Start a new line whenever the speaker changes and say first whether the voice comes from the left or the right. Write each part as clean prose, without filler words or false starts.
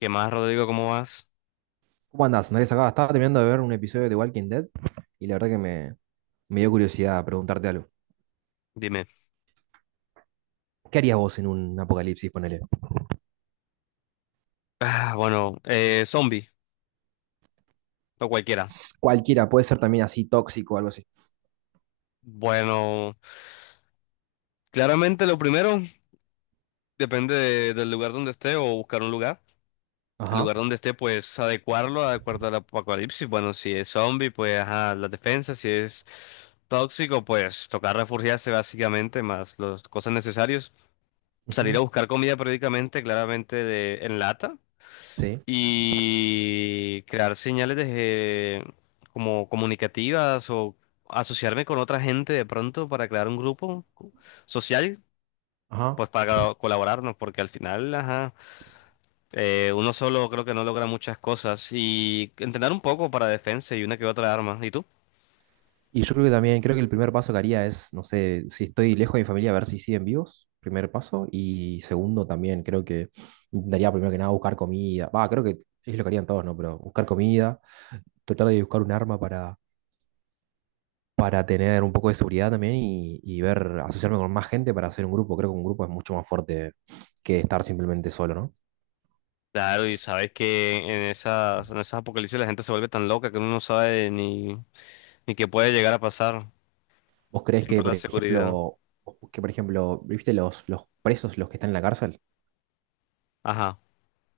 left: ¿Qué más, Rodrigo? ¿Cómo vas?
right: ¿Cómo andás, Andrés? Acá estaba terminando de ver un episodio de Walking Dead y la verdad que me dio curiosidad preguntarte algo.
left: Dime.
right: ¿Qué harías vos en un apocalipsis, ponele?
left: Ah, bueno, zombie o cualquiera.
right: Cualquiera, puede ser también así tóxico o algo así.
left: Bueno, claramente lo primero depende del lugar donde esté o buscar un lugar. El
right: Ajá.
left: lugar donde esté, pues adecuarlo, adecuarlo al apocalipsis. Bueno, si es zombie, pues ajá, las defensas. Si es tóxico, pues tocar refugiarse básicamente, más las cosas necesarias. Salir a
right: Ujú.
left: buscar comida periódicamente, claramente de, en lata,
right: Sí.
left: y crear señales de, como comunicativas o asociarme con otra gente de pronto para crear un grupo social,
right: Ajá.
left: pues para colaborarnos, porque al final, ajá, uno solo creo que no logra muchas cosas, y entrenar un poco para defensa y una que otra arma. ¿Y tú?
right: Y yo creo que también, creo que el primer paso que haría es, no sé, si estoy lejos de mi familia, a ver si siguen vivos, primer paso. Y segundo, también creo que intentaría primero que nada buscar comida. Va, creo que es lo que harían todos, ¿no? Pero buscar comida, tratar de buscar un arma para tener un poco de seguridad también y ver, asociarme con más gente para hacer un grupo. Creo que un grupo es mucho más fuerte que estar simplemente solo, ¿no?
left: Claro, y sabes que en esas apocalipsis la gente se vuelve tan loca que uno no sabe ni, ni qué puede llegar a pasar.
right: ¿Vos creés que,
left: Siempre
right: por
left: la seguridad.
right: ejemplo, que por ejemplo, viste los presos, los que están en la cárcel?
left: Ajá.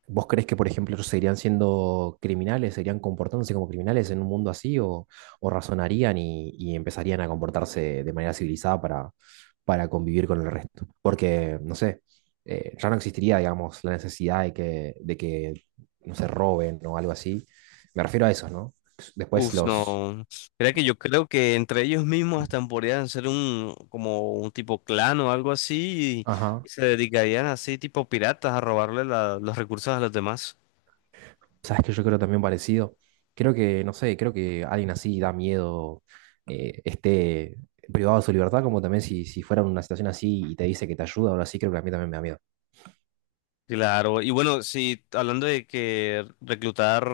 right: ¿Vos crees que, por ejemplo, ellos seguirían siendo criminales, seguirían comportándose como criminales en un mundo así o razonarían y empezarían a comportarse de manera civilizada para convivir con el resto? Porque, no sé, ya no existiría, digamos, la necesidad de que no se roben o algo así. Me refiero a eso, ¿no? Después
left: Uf,
right: los.
left: no. Mira que yo creo que entre ellos mismos hasta podrían ser un como un tipo clan o algo así,
right: Ajá.
left: y se dedicarían así tipo piratas a robarle los recursos a los demás.
right: Sabes que yo creo también parecido. No sé, creo que alguien así da miedo, esté privado de su libertad, como también si fuera una situación así y te dice que te ayuda, ahora sí creo que a mí también me da miedo.
left: Claro. Y bueno, si hablando de que reclutar,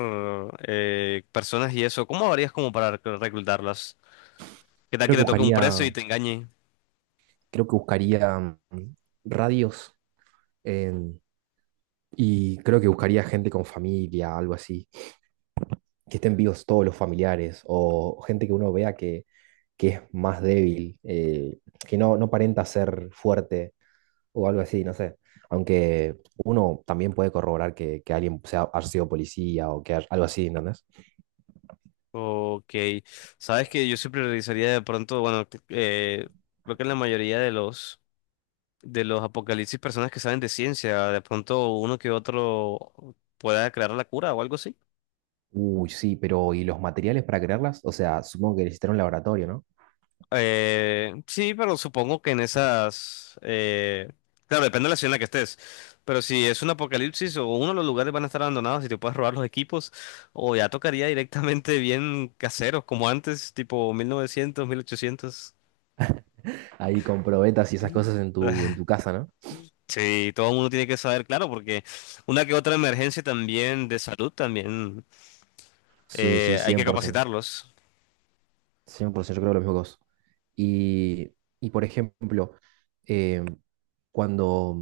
left: personas y eso, ¿cómo harías como para reclutarlas? ¿Qué tal que
right: Creo que
left: te toque un preso
right: buscaría,
left: y te engañe?
right: creo que buscaría mm, radios en- y creo que buscaría gente con familia, algo así, que estén vivos todos los familiares o gente que uno vea que es más débil, que no aparenta ser fuerte o algo así, no sé. Aunque uno también puede corroborar que alguien sea, haya sido policía o algo así, ¿entendés?
left: Ok. Sabes que yo siempre realizaría de pronto, bueno, creo que en la mayoría de los apocalipsis personas que saben de ciencia, de pronto uno que otro pueda crear la cura o algo así.
right: Uy, sí, pero ¿y los materiales para crearlas? O sea, supongo que necesitarán un laboratorio, ¿no?
left: Sí, pero supongo que en esas... claro, depende de la ciudad en la que estés. Pero si es un apocalipsis, o uno de los lugares van a estar abandonados y te puedes robar los equipos, o ya tocaría directamente bien caseros, como antes, tipo 1900, 1800.
right: Ahí con probetas y esas cosas en tu, en tu casa, ¿no?
left: Sí, todo el mundo tiene que saber, claro, porque una que otra emergencia también de salud también,
right: Sí, sí, cien
left: hay
right: cien
left: que
right: por ciento.
left: capacitarlos.
right: Cien por 100%, yo creo lo mismo que vos. Y, y por ejemplo, eh, cuando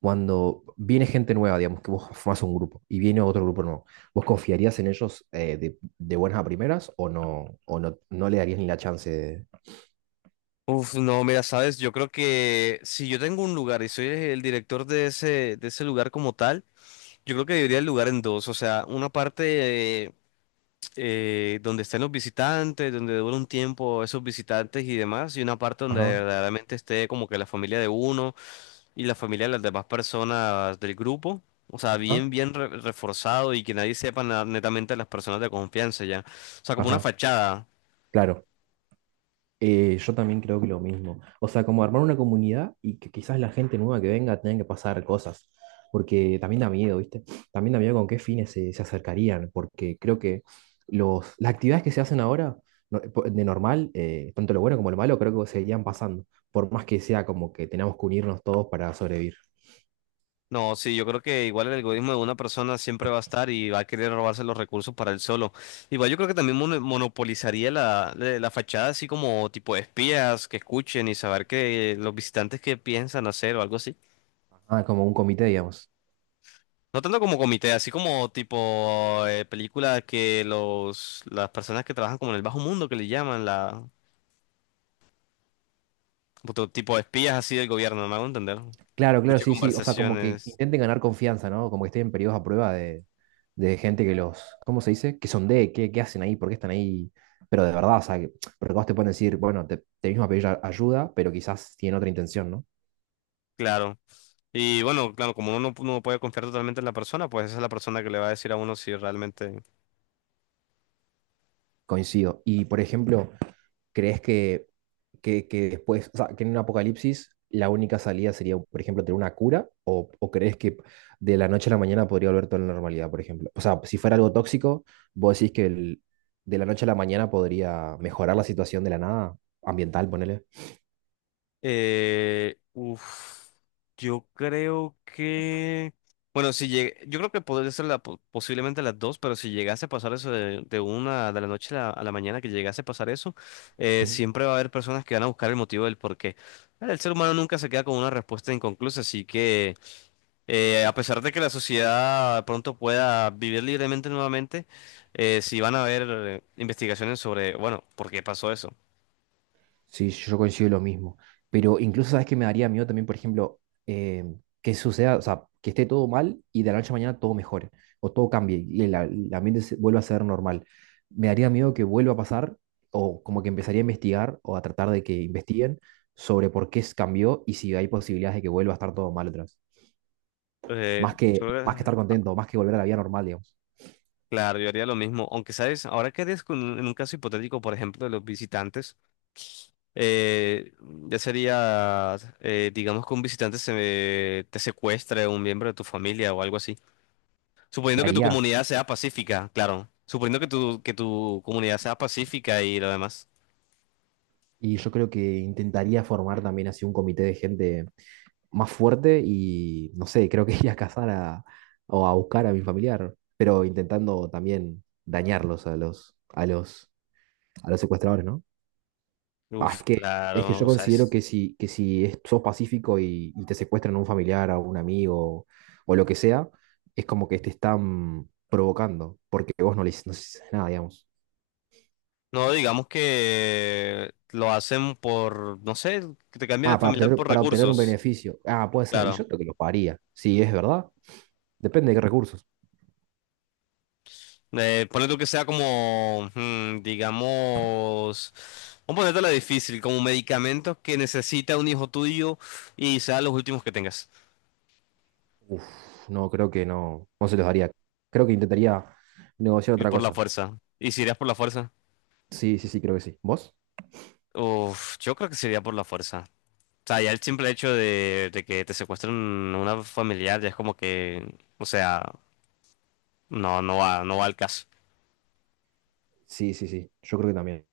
right: cuando viene gente nueva, digamos, que vos formás un grupo y viene otro grupo nuevo, ¿vos confiarías en ellos, de buenas a primeras o no, no le darías ni la chance de?
left: Uf, no, mira, sabes, yo creo que si yo tengo un lugar y soy el director de ese lugar como tal, yo creo que dividiría el lugar en dos, o sea, una parte, donde estén los visitantes, donde dure un tiempo esos visitantes y demás, y una parte donde
right: Ajá,
left: verdaderamente esté como que la familia de uno y la familia de las demás personas del grupo, o sea, bien,
right: ajá,
left: bien reforzado, y que nadie sepa netamente las personas de confianza ya, o sea, como una
right: ajá.
left: fachada.
right: Claro. Yo también creo que lo mismo. O sea, como armar una comunidad y que quizás la gente nueva que venga tenga que pasar cosas. Porque también da miedo, ¿viste? También da miedo con qué fines se acercarían. Porque creo que las actividades que se hacen ahora, de normal, tanto lo bueno como lo malo, creo que seguirían pasando. Por más que sea como que tenemos que unirnos todos para sobrevivir.
left: No, sí, yo creo que igual el egoísmo de una persona siempre va a estar y va a querer robarse los recursos para él solo. Igual yo creo que también monopolizaría la, la fachada así como tipo de espías que escuchen y saber que los visitantes que piensan hacer o algo así.
right: Ah, como un comité, digamos.
left: No tanto como comité, así como tipo película que los las personas que trabajan como en el bajo mundo que le llaman la otro tipo de espías así del gobierno, me hago entender.
right: Claro, claro,
left: Escucha
right: sí, sí. O sea, como que
left: conversaciones,
right: intenten ganar confianza, ¿no? Como que estén en periodos a prueba de gente que los, ¿cómo se dice? Que sondee, qué hacen ahí, por qué están ahí. Pero de verdad, o sea, porque vos te pueden decir, bueno, te mismo a pedir ayuda, pero quizás tienen otra intención, ¿no?
left: claro. Y bueno, claro, como uno no, no puede confiar totalmente en la persona, pues esa es la persona que le va a decir a uno si realmente...
right: Coincido. Y, por ejemplo, ¿crees que después, o sea, que en un apocalipsis la única salida sería, por ejemplo, tener una cura? O crees que de la noche a la mañana podría volver toda la normalidad, por ejemplo? O sea, si fuera algo tóxico, vos decís que de la noche a la mañana podría mejorar la situación de la nada ambiental, ponele.
left: Eh, uf, yo creo que... Bueno, si llegue, yo creo que podría ser la, posiblemente las dos, pero si llegase a pasar eso de una de la noche a la mañana, que llegase a pasar eso,
right: Ujú.
left: siempre va a haber personas que van a buscar el motivo del por qué. El ser humano nunca se queda con una respuesta inconclusa, así que... a pesar de que la sociedad pronto pueda vivir libremente nuevamente, sí van a haber investigaciones sobre, bueno, ¿por qué pasó eso?
right: Sí, yo coincido lo mismo. Pero incluso, ¿sabes que me daría miedo también, por ejemplo, eh, que suceda, o sea, que esté todo mal y de la noche a mañana todo mejore o todo cambie y el ambiente vuelva a ser normal? Me daría miedo que vuelva a pasar o como que empezaría a investigar o a tratar de que investiguen sobre por qué se cambió y si hay posibilidades de que vuelva a estar todo mal otra vez.
left: Eh,
right: Más
left: yo
right: que,
left: creo
right: más que estar
left: que-
right: contento, más que volver a la vida normal, digamos.
left: claro, yo haría lo mismo, aunque, ¿sabes? Ahora, ¿qué harías con, en un caso hipotético, por ejemplo, de los visitantes? Eh, ya sería, digamos que un visitante se, te secuestre un miembro de tu familia o algo así.
right: ¿Qué
left: Suponiendo que tu
right: haría?
left: comunidad sea pacífica, claro. Suponiendo que tu comunidad sea pacífica y lo demás.
right: Y yo creo que intentaría formar también así un comité de gente más fuerte y no sé, creo que ir a cazar o a buscar a mi familiar, pero intentando también dañarlos a los secuestradores, ¿no? Ah,
left: Uf,
right: es que yo
left: claro,
right: considero
left: ¿sabes?
right: que si sos pacífico y te secuestran a un familiar, a un amigo o lo que sea, es como que te están provocando, porque vos no le hiciste nada, digamos.
left: No, digamos que lo hacen por, no sé, que te cambian el
right: Ah,
left: familiar por
right: para obtener un
left: recursos,
right: beneficio. Ah, puede ser. Y
left: claro.
right: yo creo que los pagaría. Sí, es verdad. Depende de qué recursos.
left: Ponle tú que sea como, digamos, vamos a ponértela difícil, como medicamentos que necesita un hijo tuyo y sean los últimos que tengas.
right: Uf, no, creo que no se los daría. Creo que intentaría negociar
left: Y
right: otra
left: por la
right: cosa.
left: fuerza. ¿Y si irías por la fuerza?
right: Sí, sí, sí, creo que sí. ¿Vos?
left: Uf, yo creo que sería por la fuerza. O sea, ya el simple hecho de que te secuestren una familiar ya es como que, o sea, no, no va, no va al caso,
right: Sí, sí, sí, yo creo que también.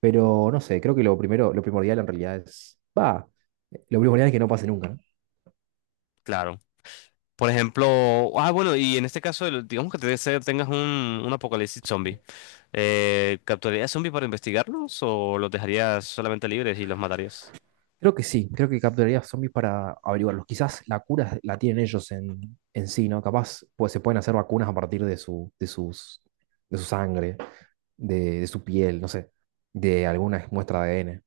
right: Pero no sé, creo que lo primero, lo primordial en realidad es, va, lo primordial es que no pase nunca, ¿no?
left: claro. Por ejemplo, ah, bueno, y en este caso, digamos que tengas un apocalipsis zombie, ¿capturarías zombies para investigarlos o los dejarías solamente libres y los matarías?
right: Creo que sí, creo que capturaría zombies para averiguarlos. Quizás la cura la tienen ellos en sí, ¿no? Capaz pues, se pueden hacer vacunas a partir de su sangre, de su piel, no sé, de alguna muestra de ADN.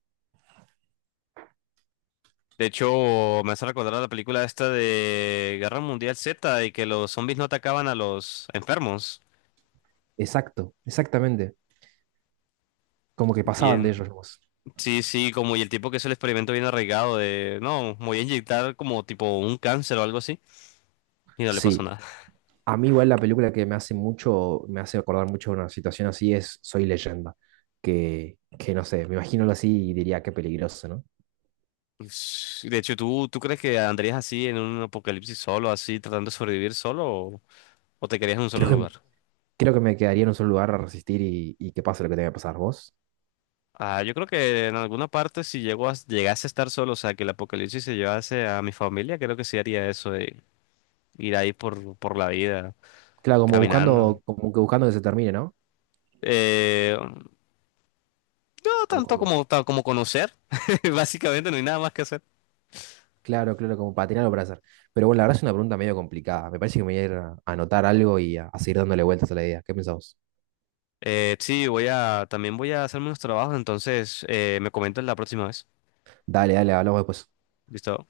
left: De hecho, me hace recordar a la película esta de Guerra Mundial Z, y que los zombies no atacaban a los enfermos.
right: Exacto, exactamente. Como que pasaban de ellos
left: Bien,
right: nomás.
left: sí, sí, como y el tipo que hizo el experimento bien arraigado de, no, me voy a inyectar como tipo un cáncer o algo así, y no le pasó
right: Sí,
left: nada.
right: a mí igual la película que me hace acordar mucho de una situación así es Soy Leyenda, que no sé, me imagino así y diría qué peligroso, ¿no?
left: Ush, de hecho, ¿tú, tú crees que andarías así en un apocalipsis solo, así tratando de sobrevivir solo, o te quedarías en un solo
right: Creo que,
left: lugar?
right: creo que me quedaría en un solo lugar a resistir y que pase lo que tenga que pasar vos.
left: Ah, yo creo que en alguna parte si llego a, llegase a estar solo, o sea, que el apocalipsis se llevase a mi familia, creo que sí haría eso de ir ahí por la vida,
right: Claro, como
left: caminando.
right: buscando, como que buscando que se termine, ¿no?
left: No
right: O
left: tanto
right: como,
left: como, como conocer, básicamente no hay nada más que hacer.
right: claro, claro, como para tener algo para hacer. Pero bueno, la verdad es una pregunta medio complicada. Me parece que me voy a ir a anotar algo y a seguir dándole vueltas a la idea. ¿Qué pensás vos?
left: Sí, voy a, también voy a hacerme unos trabajos, entonces me comentas la próxima vez.
right: Dale, dale, hablamos después.
left: ¿Listo?